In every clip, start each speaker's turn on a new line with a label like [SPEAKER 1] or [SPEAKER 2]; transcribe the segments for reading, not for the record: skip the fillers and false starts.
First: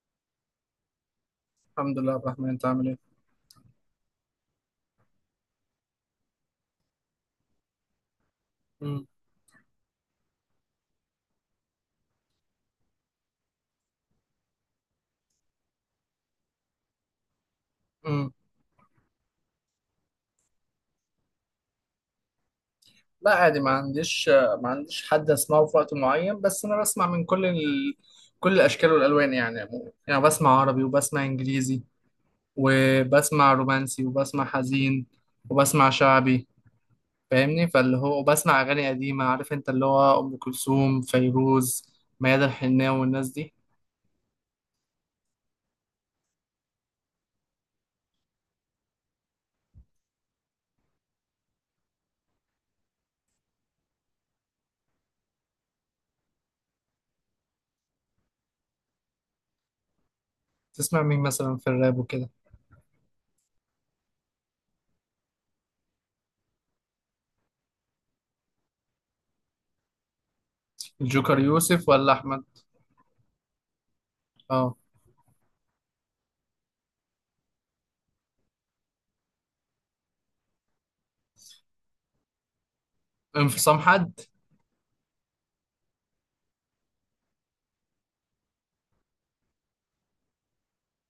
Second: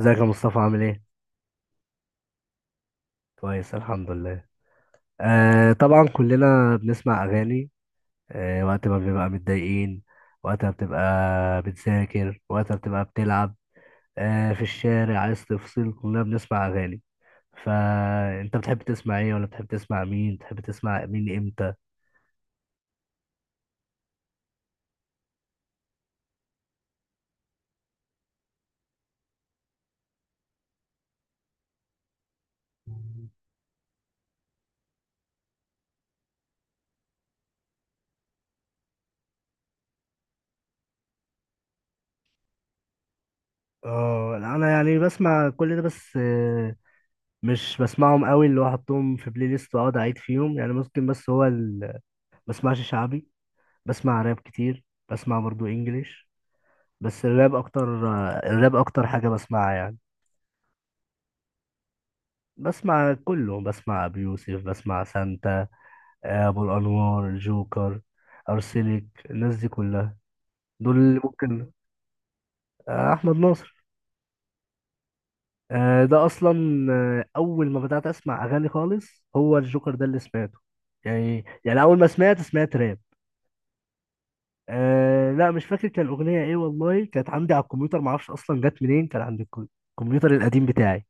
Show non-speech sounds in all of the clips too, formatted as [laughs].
[SPEAKER 1] ازيك يا مصطفى؟ عامل ايه؟
[SPEAKER 2] الحمد لله عبد الرحمن، انت عامل ايه؟
[SPEAKER 1] كويس الحمد لله. آه طبعا كلنا بنسمع اغاني، آه وقت ما
[SPEAKER 2] مم.
[SPEAKER 1] بنبقى متضايقين، وقت ما بتبقى بتذاكر، وقت ما بتبقى بتلعب، آه في الشارع عايز تفصل كلنا بنسمع اغاني.
[SPEAKER 2] مم.
[SPEAKER 1] فانت بتحب تسمع ايه؟ ولا بتحب تسمع مين؟ بتحب تسمع مين امتى؟
[SPEAKER 2] لا عادي، ما عنديش حد اسمعه في وقت معين، بس انا بسمع من كل الاشكال والالوان يعني عموما. يعني بسمع عربي وبسمع انجليزي وبسمع رومانسي وبسمع حزين وبسمع شعبي. فاهمني؟ فاللي هو وبسمع اغاني قديمه، عارف انت، اللي هو ام كلثوم، فيروز، ميادة الحناوي والناس دي.
[SPEAKER 1] اه لا، انا يعني بسمع كل ده بس مش بسمعهم قوي اللي هو احطهم في بلاي ليست واقعد اعيد فيهم يعني ممكن. بسمعش شعبي، بسمع راب كتير، بسمع برضو انجليش، بس الراب اكتر. الراب اكتر حاجة بسمعها يعني.
[SPEAKER 2] تسمع مين مثلا في الراب وكده؟
[SPEAKER 1] بسمع كله، بسمع ابي يوسف، بسمع سانتا، ابو الانوار، جوكر، ارسلك، الناس دي كلها، دول اللي
[SPEAKER 2] الجوكر
[SPEAKER 1] ممكن.
[SPEAKER 2] يوسف ولا احمد؟
[SPEAKER 1] احمد ناصر.
[SPEAKER 2] اه،
[SPEAKER 1] ده اصلا اول ما بدأت اسمع اغاني خالص هو الجوكر ده اللي سمعته، يعني اول ما سمعت سمعت راب.
[SPEAKER 2] انفصام حد.
[SPEAKER 1] أه لا مش فاكر كان الاغنيه ايه، والله كانت عندي على الكمبيوتر، ما اعرفش اصلا جت منين، كان عندي الكمبيوتر القديم بتاعي،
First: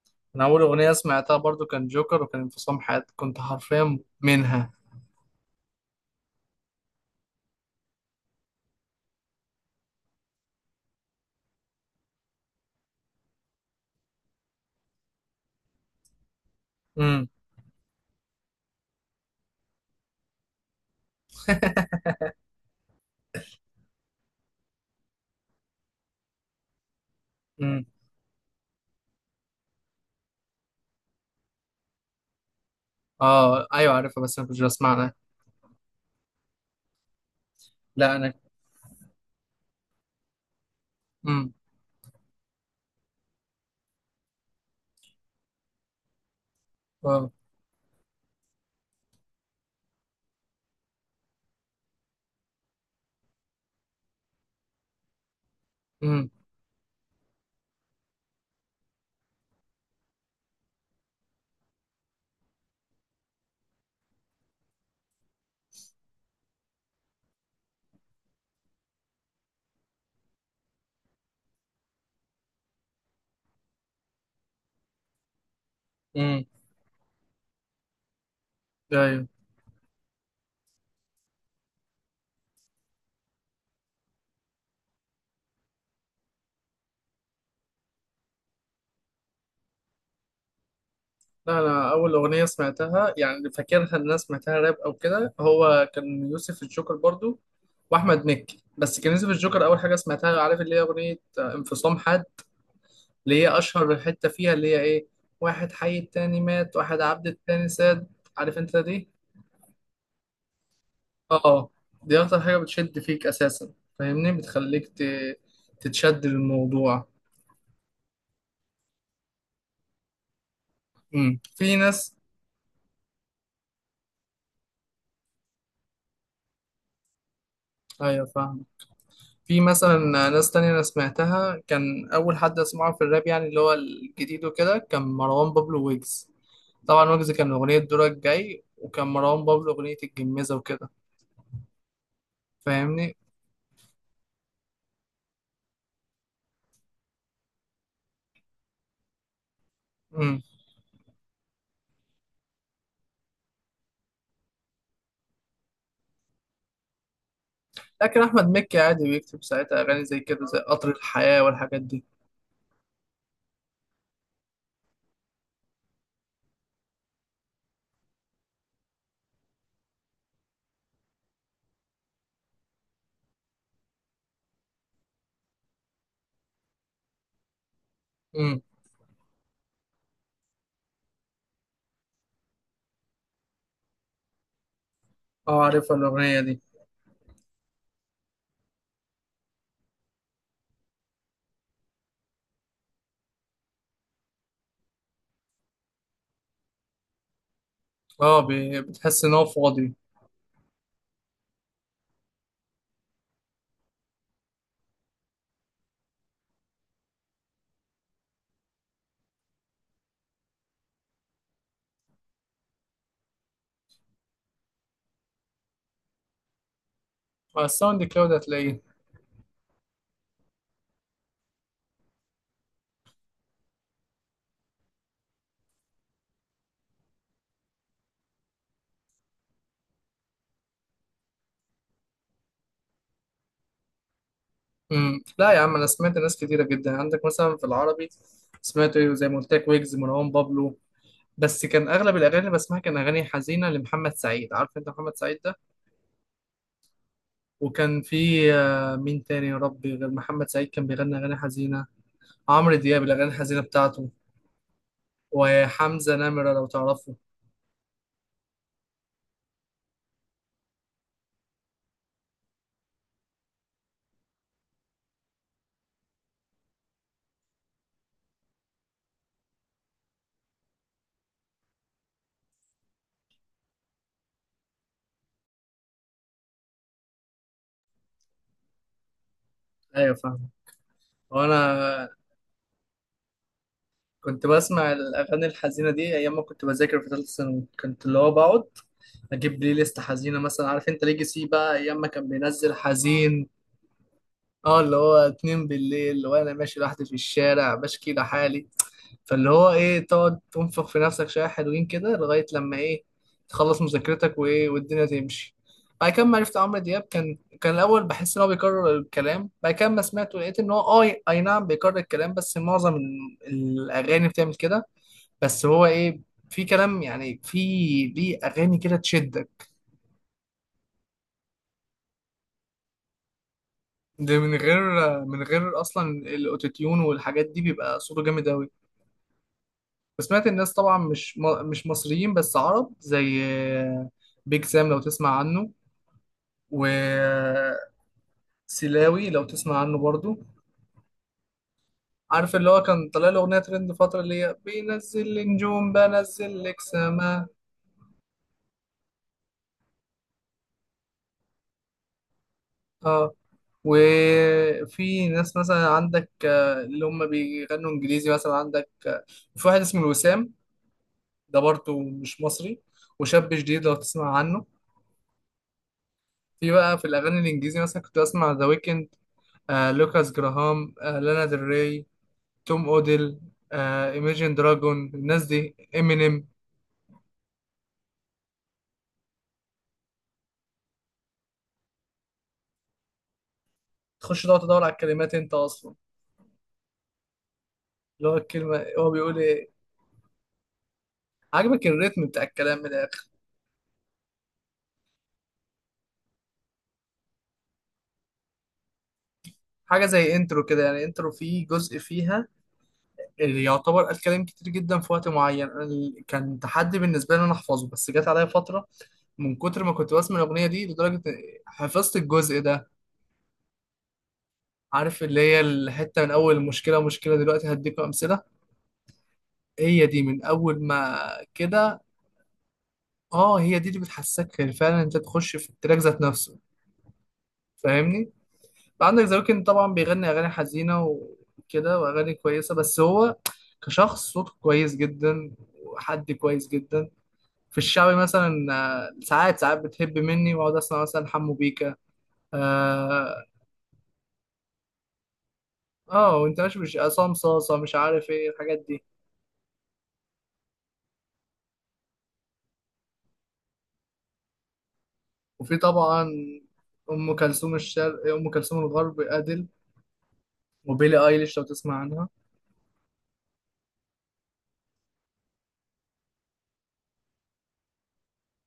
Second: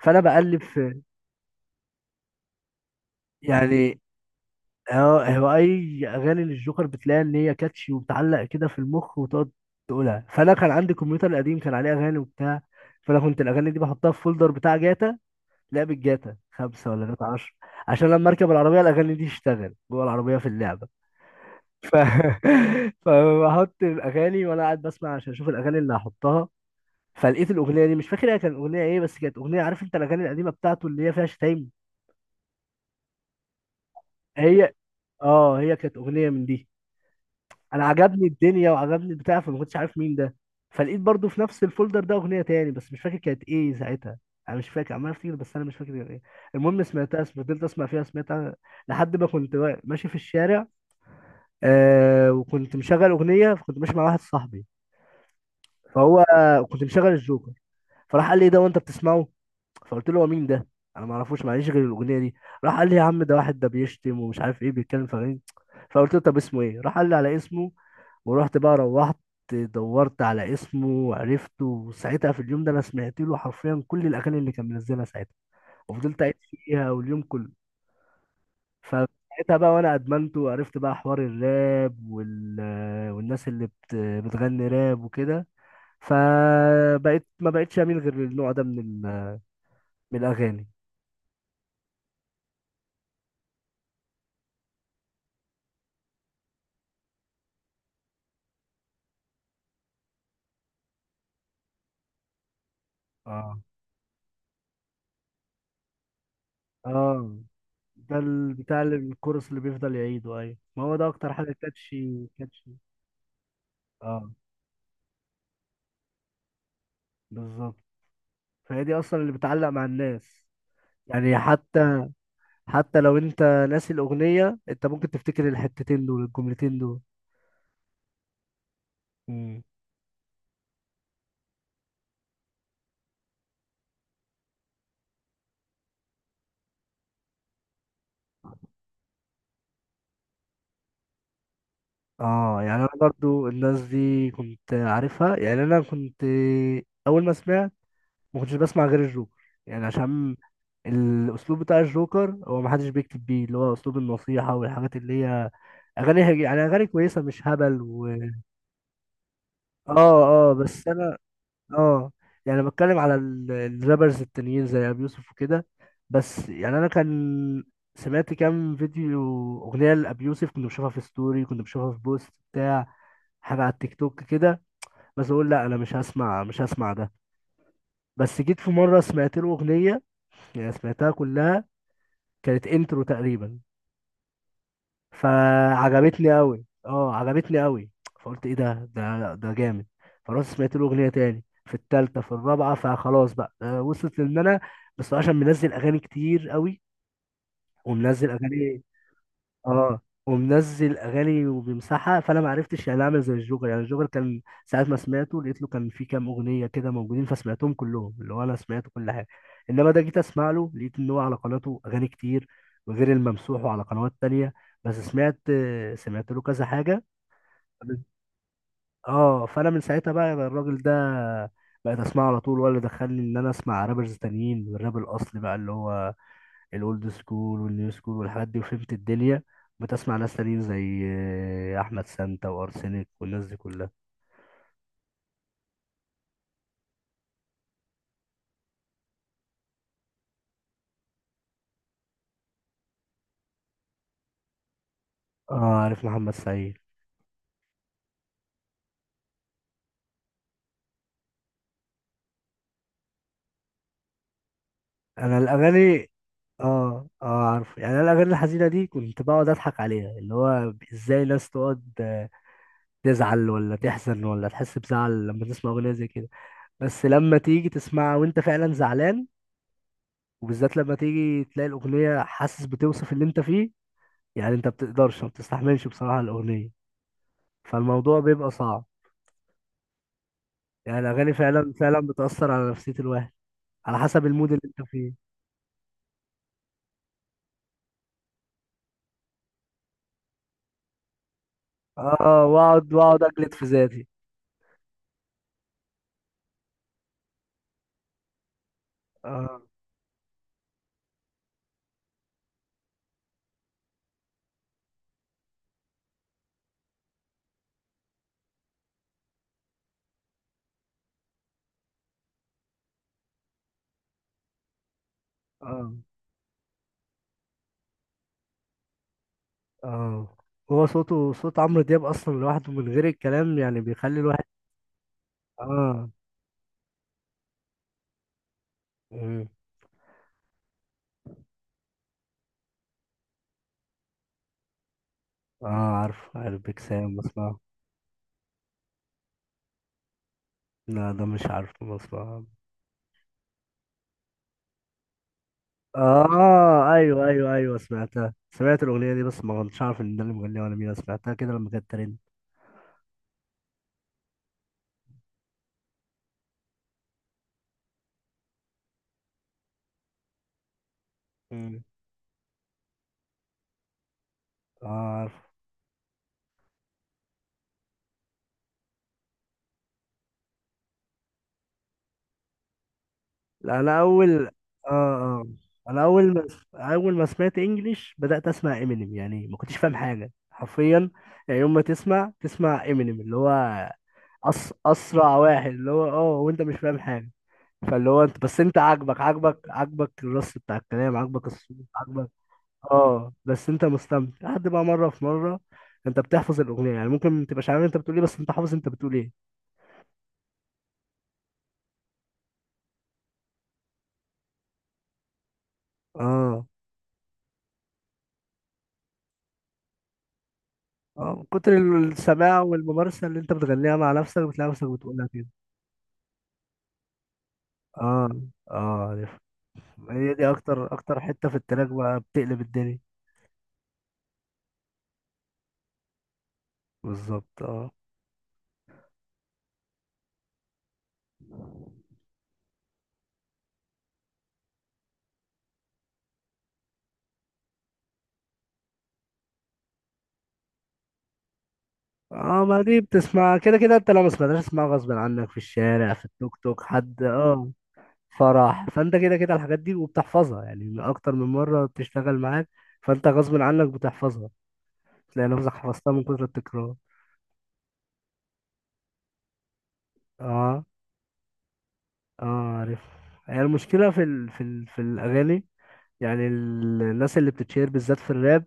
[SPEAKER 1] فانا
[SPEAKER 2] انا اول
[SPEAKER 1] بقلب
[SPEAKER 2] اغنيه
[SPEAKER 1] في،
[SPEAKER 2] سمعتها برضو كان جوكر، وكان انفصام حياتي، كنت حرفيا
[SPEAKER 1] يعني
[SPEAKER 2] منها.
[SPEAKER 1] هو اي اغاني للجوكر بتلاقي ان هي كاتشي وبتعلق كده في المخ وتقعد تقولها. فانا كان عندي كمبيوتر قديم كان عليه اغاني وبتاع، فانا كنت الاغاني دي بحطها في فولدر بتاع جاتا، لعبة جاتا خمسة ولا جاتا
[SPEAKER 2] امم.
[SPEAKER 1] عشرة، عشان لما اركب العربية الاغاني دي تشتغل جوه العربية في اللعبة. ف... [laughs] فبحط الاغاني وانا قاعد بسمع عشان اشوف الاغاني اللي هحطها. فلقيت الاغنيه
[SPEAKER 2] امم.
[SPEAKER 1] دي، مش فاكر هي كانت اغنيه ايه، بس كانت اغنيه عارف انت الاغاني القديمه بتاعته اللي هي فيها شتايم،
[SPEAKER 2] اه ايوه عارفها، بس انا كنت
[SPEAKER 1] هي
[SPEAKER 2] بسمعها.
[SPEAKER 1] اه هي كانت اغنيه من دي. انا
[SPEAKER 2] لا
[SPEAKER 1] عجبني
[SPEAKER 2] انا.
[SPEAKER 1] الدنيا وعجبني البتاع، فما كنتش عارف مين ده. فلقيت برضو في
[SPEAKER 2] امم.
[SPEAKER 1] نفس الفولدر ده اغنيه تاني بس مش فاكر كانت ايه ساعتها، انا مش فاكر، عمال افتكر بس انا مش فاكر كانت ايه. المهم سمعتها،
[SPEAKER 2] اه.
[SPEAKER 1] فضلت اسمع فيها، سمعتها لحد ما كنت ماشي في الشارع، آه وكنت مشغل اغنيه، فكنت ماشي مع واحد صاحبي، فهو،
[SPEAKER 2] امم.
[SPEAKER 1] كنت مشغل الجوكر، فراح قال لي إيه ده وانت بتسمعه؟ فقلت له هو مين ده؟ انا ما اعرفوش، معليش، غير الاغنيه دي. راح قال لي يا عم ده واحد ده بيشتم ومش عارف ايه بيتكلم في أغاني. فقلت له طب اسمه ايه؟ راح قال لي على اسمه، ورحت بقى روحت دورت على اسمه وعرفته، وساعتها في اليوم ده انا سمعت له حرفيا كل الاغاني اللي كان منزلها ساعتها، وفضلت قاعد
[SPEAKER 2] امم.
[SPEAKER 1] فيها واليوم كله.
[SPEAKER 2] ايوه.
[SPEAKER 1] فساعتها بقى وانا ادمنته، وعرفت بقى حوار الراب والناس بتغني راب وكده. فبقيت ما بقتش اميل غير للنوع ده من من الاغاني.
[SPEAKER 2] لا انا اول اغنيه سمعتها يعني فاكرها ان انا سمعتها راب او كده، هو كان يوسف الجوكر برضو واحمد مكي، بس كان يوسف الجوكر اول حاجه سمعتها. عارف اللي هي اغنيه انفصام حد؟ اللي هي
[SPEAKER 1] اه
[SPEAKER 2] اشهر حته فيها اللي هي ايه: واحد حي التاني مات، واحد عبد
[SPEAKER 1] اه
[SPEAKER 2] التاني ساد.
[SPEAKER 1] ده
[SPEAKER 2] عارف انت دي؟
[SPEAKER 1] الكورس اللي بيفضل يعيده، ايوه ما هو ده اكتر حاجه
[SPEAKER 2] اه، دي
[SPEAKER 1] كاتشي
[SPEAKER 2] اكتر حاجة
[SPEAKER 1] كاتشي.
[SPEAKER 2] بتشد فيك اساسا.
[SPEAKER 1] اه
[SPEAKER 2] فاهمني؟ تتشد للموضوع.
[SPEAKER 1] بالظبط، فهي دي اصلا اللي بتعلق مع الناس، يعني
[SPEAKER 2] امم، في
[SPEAKER 1] حتى،
[SPEAKER 2] ناس.
[SPEAKER 1] حتى لو انت ناسي الاغنيه انت ممكن تفتكر الحتتين دول، الجملتين دول.
[SPEAKER 2] ايوه فاهم. في
[SPEAKER 1] مم.
[SPEAKER 2] مثلا ناس تانية انا سمعتها، كان اول حد اسمعه في الراب يعني اللي هو الجديد وكده كان مروان بابلو ويجز. طبعا ويجز كان اغنية دورك جاي، وكان مروان بابلو اغنية الجميزة وكده.
[SPEAKER 1] اه يعني انا
[SPEAKER 2] فاهمني؟
[SPEAKER 1] برضو الناس دي كنت عارفها، يعني انا كنت اول ما سمعت ما كنتش بسمع غير الجوكر، يعني عشان
[SPEAKER 2] امم.
[SPEAKER 1] الاسلوب بتاع الجوكر هو ما حدش بيكتب بيه، اللي هو اسلوب النصيحه والحاجات اللي هي اغاني يعني اغاني كويسه مش هبل
[SPEAKER 2] لكن احمد مكي عادي بيكتب ساعتها اغاني زي
[SPEAKER 1] اه
[SPEAKER 2] كده،
[SPEAKER 1] اه
[SPEAKER 2] زي
[SPEAKER 1] بس
[SPEAKER 2] قطر
[SPEAKER 1] انا
[SPEAKER 2] الحياة والحاجات دي.
[SPEAKER 1] اه يعني بتكلم على الرابرز التانيين زي ابي يوسف وكده، بس يعني انا كان سمعت كام فيديو، اغنيه لابي يوسف كنت بشوفها في ستوري، كنت بشوفها في بوست بتاع حاجه على التيك توك كده، بس اقول لا انا مش هسمع، مش هسمع ده. بس جيت
[SPEAKER 2] امم.
[SPEAKER 1] في مره سمعت له اغنيه، يعني سمعتها كلها، كانت انترو تقريبا،
[SPEAKER 2] اه عارفها
[SPEAKER 1] فعجبت لي
[SPEAKER 2] الاغنية دي.
[SPEAKER 1] قوي، اه عجبت لي قوي. فقلت ايه ده، ده جامد. فرحت سمعت له اغنيه تاني، في التالتة في الرابعة، فخلاص بقى وصلت لان انا، بس هو عشان منزل اغاني كتير قوي، ومنزل
[SPEAKER 2] اه،
[SPEAKER 1] اغاني،
[SPEAKER 2] بتحس ان هو فاضي.
[SPEAKER 1] اه ومنزل اغاني وبيمسحها، فانا ما عرفتش يعني اعمل زي الجوكر. يعني الجوكر كان ساعات ما سمعته لقيت له كان في كام اغنيه كده موجودين، فسمعتهم كلهم، اللي هو انا سمعت كل حاجه. انما ده جيت اسمع له لقيت ان هو على قناته اغاني كتير، وغير الممسوح، وعلى قنوات تانية، بس سمعت، سمعت له كذا حاجه.
[SPEAKER 2] مع الساوند كلاود هتلاقيه.
[SPEAKER 1] اه فانا من ساعتها بقى الراجل ده بقيت اسمعه على طول، ولا دخلني ان انا اسمع رابرز تانيين والراب الاصلي بقى، اللي هو الاولد سكول والنيو سكول والحاجات دي، وفهمت الدنيا بتسمع ناس تانيين زي احمد سانتا وارسنك والناس دي كلها.
[SPEAKER 2] امم. لا يا عم، انا سمعت ناس كتيره جدا. عندك مثلا في العربي سمعت ايه، زي ما قلت لك، ويجز، مروان بابلو، بس كان اغلب الاغاني اللي بسمعها كان اغاني حزينه لمحمد سعيد. عارف انت محمد سعيد
[SPEAKER 1] اه
[SPEAKER 2] ده؟
[SPEAKER 1] عارف محمد سعيد.
[SPEAKER 2] وكان في مين تاني يا ربي غير محمد سعيد كان بيغني اغاني حزينه؟ عمرو دياب، الاغاني الحزينه بتاعته،
[SPEAKER 1] انا الاغاني،
[SPEAKER 2] وحمزه نمره لو
[SPEAKER 1] اه
[SPEAKER 2] تعرفه.
[SPEAKER 1] اه عارف، يعني انا الاغاني الحزينه دي كنت بقعد اضحك عليها، اللي هو ازاي ناس تقعد تزعل ولا تحزن ولا تحس بزعل لما تسمع اغنيه زي كده، بس لما تيجي تسمعها وانت فعلا زعلان، وبالذات لما تيجي تلاقي الاغنيه حاسس بتوصف اللي انت فيه، يعني انت بتقدرش، ما بتستحملش بصراحه الاغنيه، فالموضوع بيبقى صعب.
[SPEAKER 2] ايوه فاهم.
[SPEAKER 1] يعني الأغاني فعلا فعلا
[SPEAKER 2] وانا
[SPEAKER 1] بتأثر على نفسية الواحد على حسب
[SPEAKER 2] كنت
[SPEAKER 1] المود اللي أنت
[SPEAKER 2] بسمع
[SPEAKER 1] فيه.
[SPEAKER 2] الاغاني الحزينه دي ايام ما كنت بذاكر في ثالثه ثانوي، كنت اللي هو بقعد اجيب بلاي ليست حزينه مثلا، عارف انت ليجاسي بقى ايام ما كان
[SPEAKER 1] اه
[SPEAKER 2] بينزل
[SPEAKER 1] واقعد واقعد
[SPEAKER 2] حزين.
[SPEAKER 1] اجلد في ذاتي.
[SPEAKER 2] اه، اللي هو اتنين بالليل وانا ماشي لوحدي في الشارع بشكي لحالي. فاللي
[SPEAKER 1] اه
[SPEAKER 2] هو ايه، تقعد تنفخ في نفسك شويه حلوين كده لغايه لما ايه، تخلص مذاكرتك وايه، والدنيا تمشي. بعد كده، ما عرفت عمرو دياب، كان الاول بحس ان هو بيكرر الكلام. بعد كده ما سمعته لقيت ان هو، اه اي نعم بيكرر الكلام، بس معظم الاغاني بتعمل كده، بس هو
[SPEAKER 1] اه
[SPEAKER 2] ايه، في كلام يعني، في ليه اغاني كده تشدك.
[SPEAKER 1] اه هو صوته، صوت عمرو دياب اصلا لوحده من غير الكلام يعني بيخلي
[SPEAKER 2] ده
[SPEAKER 1] الواحد،
[SPEAKER 2] من غير، من غير
[SPEAKER 1] اه.
[SPEAKER 2] اصلا الاوتوتيون والحاجات دي، بيبقى صوته جامد قوي.
[SPEAKER 1] مم.
[SPEAKER 2] وسمعت الناس طبعا مش مصريين بس عرب، زي بيج سام لو تسمع
[SPEAKER 1] اه
[SPEAKER 2] عنه،
[SPEAKER 1] عارف، عارف بيك سام، بسمعه.
[SPEAKER 2] وسلاوي لو تسمع عنه برضو.
[SPEAKER 1] لا ده مش عارف، بسمعه.
[SPEAKER 2] عارف اللي هو كان طالع له اغنيه ترند فتره، اللي هي بينزل لي نجوم بنزل لك
[SPEAKER 1] اه ايوه
[SPEAKER 2] سما؟
[SPEAKER 1] ايوه ايوه سمعتها، سمعت الاغنيه دي بس ما كنتش عارف ان ده اللي مغنيها ولا مين، أنا سمعتها كده لما كانت ترند.
[SPEAKER 2] اه. وفي ناس مثلا عندك اللي هم بيغنوا انجليزي، مثلا عندك في واحد اسمه الوسام، ده
[SPEAKER 1] مم.
[SPEAKER 2] برضه مش مصري، وشاب جديد لو تسمع عنه.
[SPEAKER 1] اه عارف.
[SPEAKER 2] في بقى في الأغاني الإنجليزي مثلا كنت بسمع ذا ويكند، لوكاس جراهام، لانا ديل ري، توم اوديل،
[SPEAKER 1] لا انا اول،
[SPEAKER 2] ايميجين
[SPEAKER 1] اه
[SPEAKER 2] دراجون،
[SPEAKER 1] اه
[SPEAKER 2] الناس دي،
[SPEAKER 1] انا اول ما،
[SPEAKER 2] امينيم.
[SPEAKER 1] اول ما سمعت انجليش بدات اسمع امينيم، يعني ما كنتش فاهم حاجه حرفيا، يعني يوم ما تسمع تسمع امينيم اللي هو
[SPEAKER 2] تخش تقعد تدور على الكلمات
[SPEAKER 1] اسرع
[SPEAKER 2] انت
[SPEAKER 1] واحد، اللي
[SPEAKER 2] اصلا،
[SPEAKER 1] هو اه وانت مش فاهم حاجه، فاللي هو
[SPEAKER 2] اللي هو
[SPEAKER 1] انت بس انت
[SPEAKER 2] الكلمه هو
[SPEAKER 1] عاجبك
[SPEAKER 2] بيقول
[SPEAKER 1] عاجبك
[SPEAKER 2] ايه.
[SPEAKER 1] عاجبك الرص بتاع الكلام، عاجبك الصوت،
[SPEAKER 2] عاجبك الريتم
[SPEAKER 1] عاجبك،
[SPEAKER 2] بتاع الكلام من الاخر.
[SPEAKER 1] اه بس انت مستمتع، لحد بقى مره في مره انت بتحفظ الاغنيه، يعني ممكن ما تبقاش عارف انت بتقول ايه بس انت حافظ انت بتقول ايه.
[SPEAKER 2] حاجه زي انترو كده يعني، انترو فيه جزء فيها اللي يعتبر قال كلام كتير جدا في وقت معين. كان
[SPEAKER 1] اه
[SPEAKER 2] تحدي بالنسبه لي ان انا احفظه، بس جت عليا فتره من كتر ما كنت بسمع الأغنية دي لدرجة
[SPEAKER 1] اه من كتر
[SPEAKER 2] حفظت الجزء
[SPEAKER 1] السماع
[SPEAKER 2] ده.
[SPEAKER 1] والممارسة، اللي انت بتغنيها مع نفسك بتلاقي نفسك
[SPEAKER 2] عارف
[SPEAKER 1] بتقولها
[SPEAKER 2] اللي
[SPEAKER 1] كده.
[SPEAKER 2] هي الحتة من أول مشكلة، مشكلة دلوقتي هديك
[SPEAKER 1] اه
[SPEAKER 2] أمثلة،
[SPEAKER 1] اه عرفت.
[SPEAKER 2] هي دي
[SPEAKER 1] هي
[SPEAKER 2] من
[SPEAKER 1] دي
[SPEAKER 2] أول
[SPEAKER 1] اكتر،
[SPEAKER 2] ما
[SPEAKER 1] اكتر حتة في التراك
[SPEAKER 2] كده.
[SPEAKER 1] بقى بتقلب الدنيا.
[SPEAKER 2] اه، هي دي اللي بتحسسك فعلا انت تخش في التراك ذات نفسه.
[SPEAKER 1] بالظبط اه.
[SPEAKER 2] فاهمني؟ عندك ذا ويكند طبعا بيغني أغاني حزينة وكده، وأغاني كويسة، بس هو كشخص صوته كويس جدا، وحد كويس جدا. في الشعبي مثلا، ساعات ساعات بتهب مني واقعد اسمع مثلا حمو بيكا،
[SPEAKER 1] اه ما دي
[SPEAKER 2] آه،
[SPEAKER 1] بتسمع كده كده، انت لو ما سمعتهاش تسمعها غصب عنك في الشارع، في
[SPEAKER 2] اه
[SPEAKER 1] التوك
[SPEAKER 2] وانت ماشي،
[SPEAKER 1] توك،
[SPEAKER 2] مش
[SPEAKER 1] حد،
[SPEAKER 2] عصام
[SPEAKER 1] اه
[SPEAKER 2] صاصة، مش عارف ايه الحاجات
[SPEAKER 1] فرح،
[SPEAKER 2] دي.
[SPEAKER 1] فانت كده كده الحاجات دي وبتحفظها يعني، اكتر من مرة بتشتغل معاك، فانت غصب عنك بتحفظها، تلاقي نفسك
[SPEAKER 2] وفي
[SPEAKER 1] حفظتها من
[SPEAKER 2] طبعا
[SPEAKER 1] كتر التكرار.
[SPEAKER 2] ام كلثوم الشرق، ام كلثوم الغرب ادل،
[SPEAKER 1] اه
[SPEAKER 2] وبيلي ايليش لو تسمع عنها.
[SPEAKER 1] اه عارف. هي المشكلة في في الأغاني، يعني الناس اللي بتتشير بالذات في الراب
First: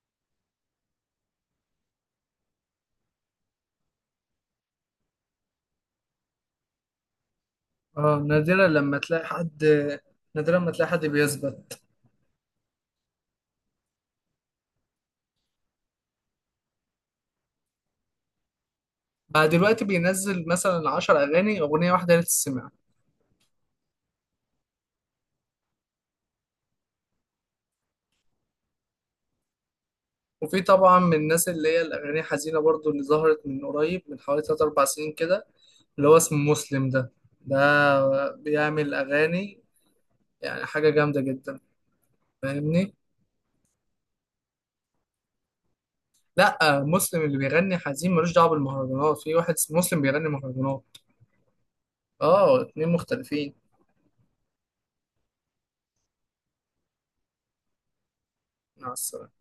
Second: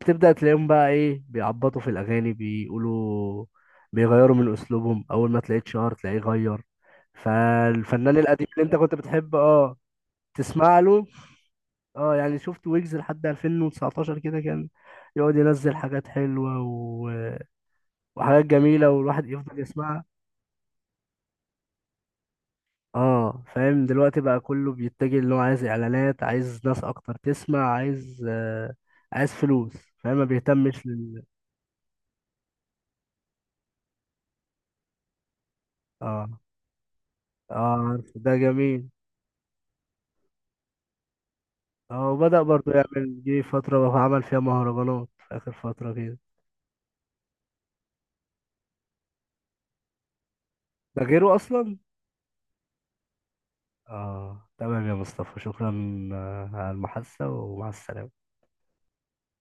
[SPEAKER 1] بتبدأ تلاقيهم بقى ايه بيعبطوا في الأغاني بيقولوا، بيغيروا من أسلوبهم، أول ما تلاقيه اتشهر تلاقيه غير، فالفنان
[SPEAKER 2] اه،
[SPEAKER 1] القديم اللي انت كنت بتحب اه
[SPEAKER 2] نادرا لما
[SPEAKER 1] تسمع
[SPEAKER 2] تلاقي حد
[SPEAKER 1] له.
[SPEAKER 2] بيثبت.
[SPEAKER 1] اه يعني شفت ويجز لحد 2019 كده كان يقعد ينزل حاجات حلوة وحاجات جميلة والواحد
[SPEAKER 2] بقى
[SPEAKER 1] يفضل
[SPEAKER 2] دلوقتي
[SPEAKER 1] يسمعها.
[SPEAKER 2] بينزل مثلا 10 اغاني، اغنية واحدة تتسمع.
[SPEAKER 1] اه فاهم، دلوقتي بقى كله بيتجه اللي هو عايز اعلانات، عايز ناس اكتر تسمع، عايز آه عايز فلوس، فاهم ما
[SPEAKER 2] وفي
[SPEAKER 1] بيهتمش.
[SPEAKER 2] طبعا من الناس اللي هي الاغاني حزينة برضو، اللي ظهرت من قريب من حوالي 3 4 سنين كده، اللي هو اسمه
[SPEAKER 1] اه
[SPEAKER 2] مسلم ده.
[SPEAKER 1] اه عارف ده
[SPEAKER 2] ده
[SPEAKER 1] جميل.
[SPEAKER 2] بيعمل اغاني يعني حاجة جامدة جدا.
[SPEAKER 1] اه وبدأ برضه
[SPEAKER 2] فاهمني؟
[SPEAKER 1] يعمل، جه فترة عمل فيها مهرجانات في آخر فترة كده.
[SPEAKER 2] لا، مسلم اللي بيغني حزين ملوش دعوه بالمهرجانات، في واحد اسمه مسلم بيغني مهرجانات.
[SPEAKER 1] ده غيره أصلا.
[SPEAKER 2] اه اتنين مختلفين.
[SPEAKER 1] اه تمام يا مصطفى، شكرا على المحادثة، ومع السلامة.
[SPEAKER 2] مع السلامه.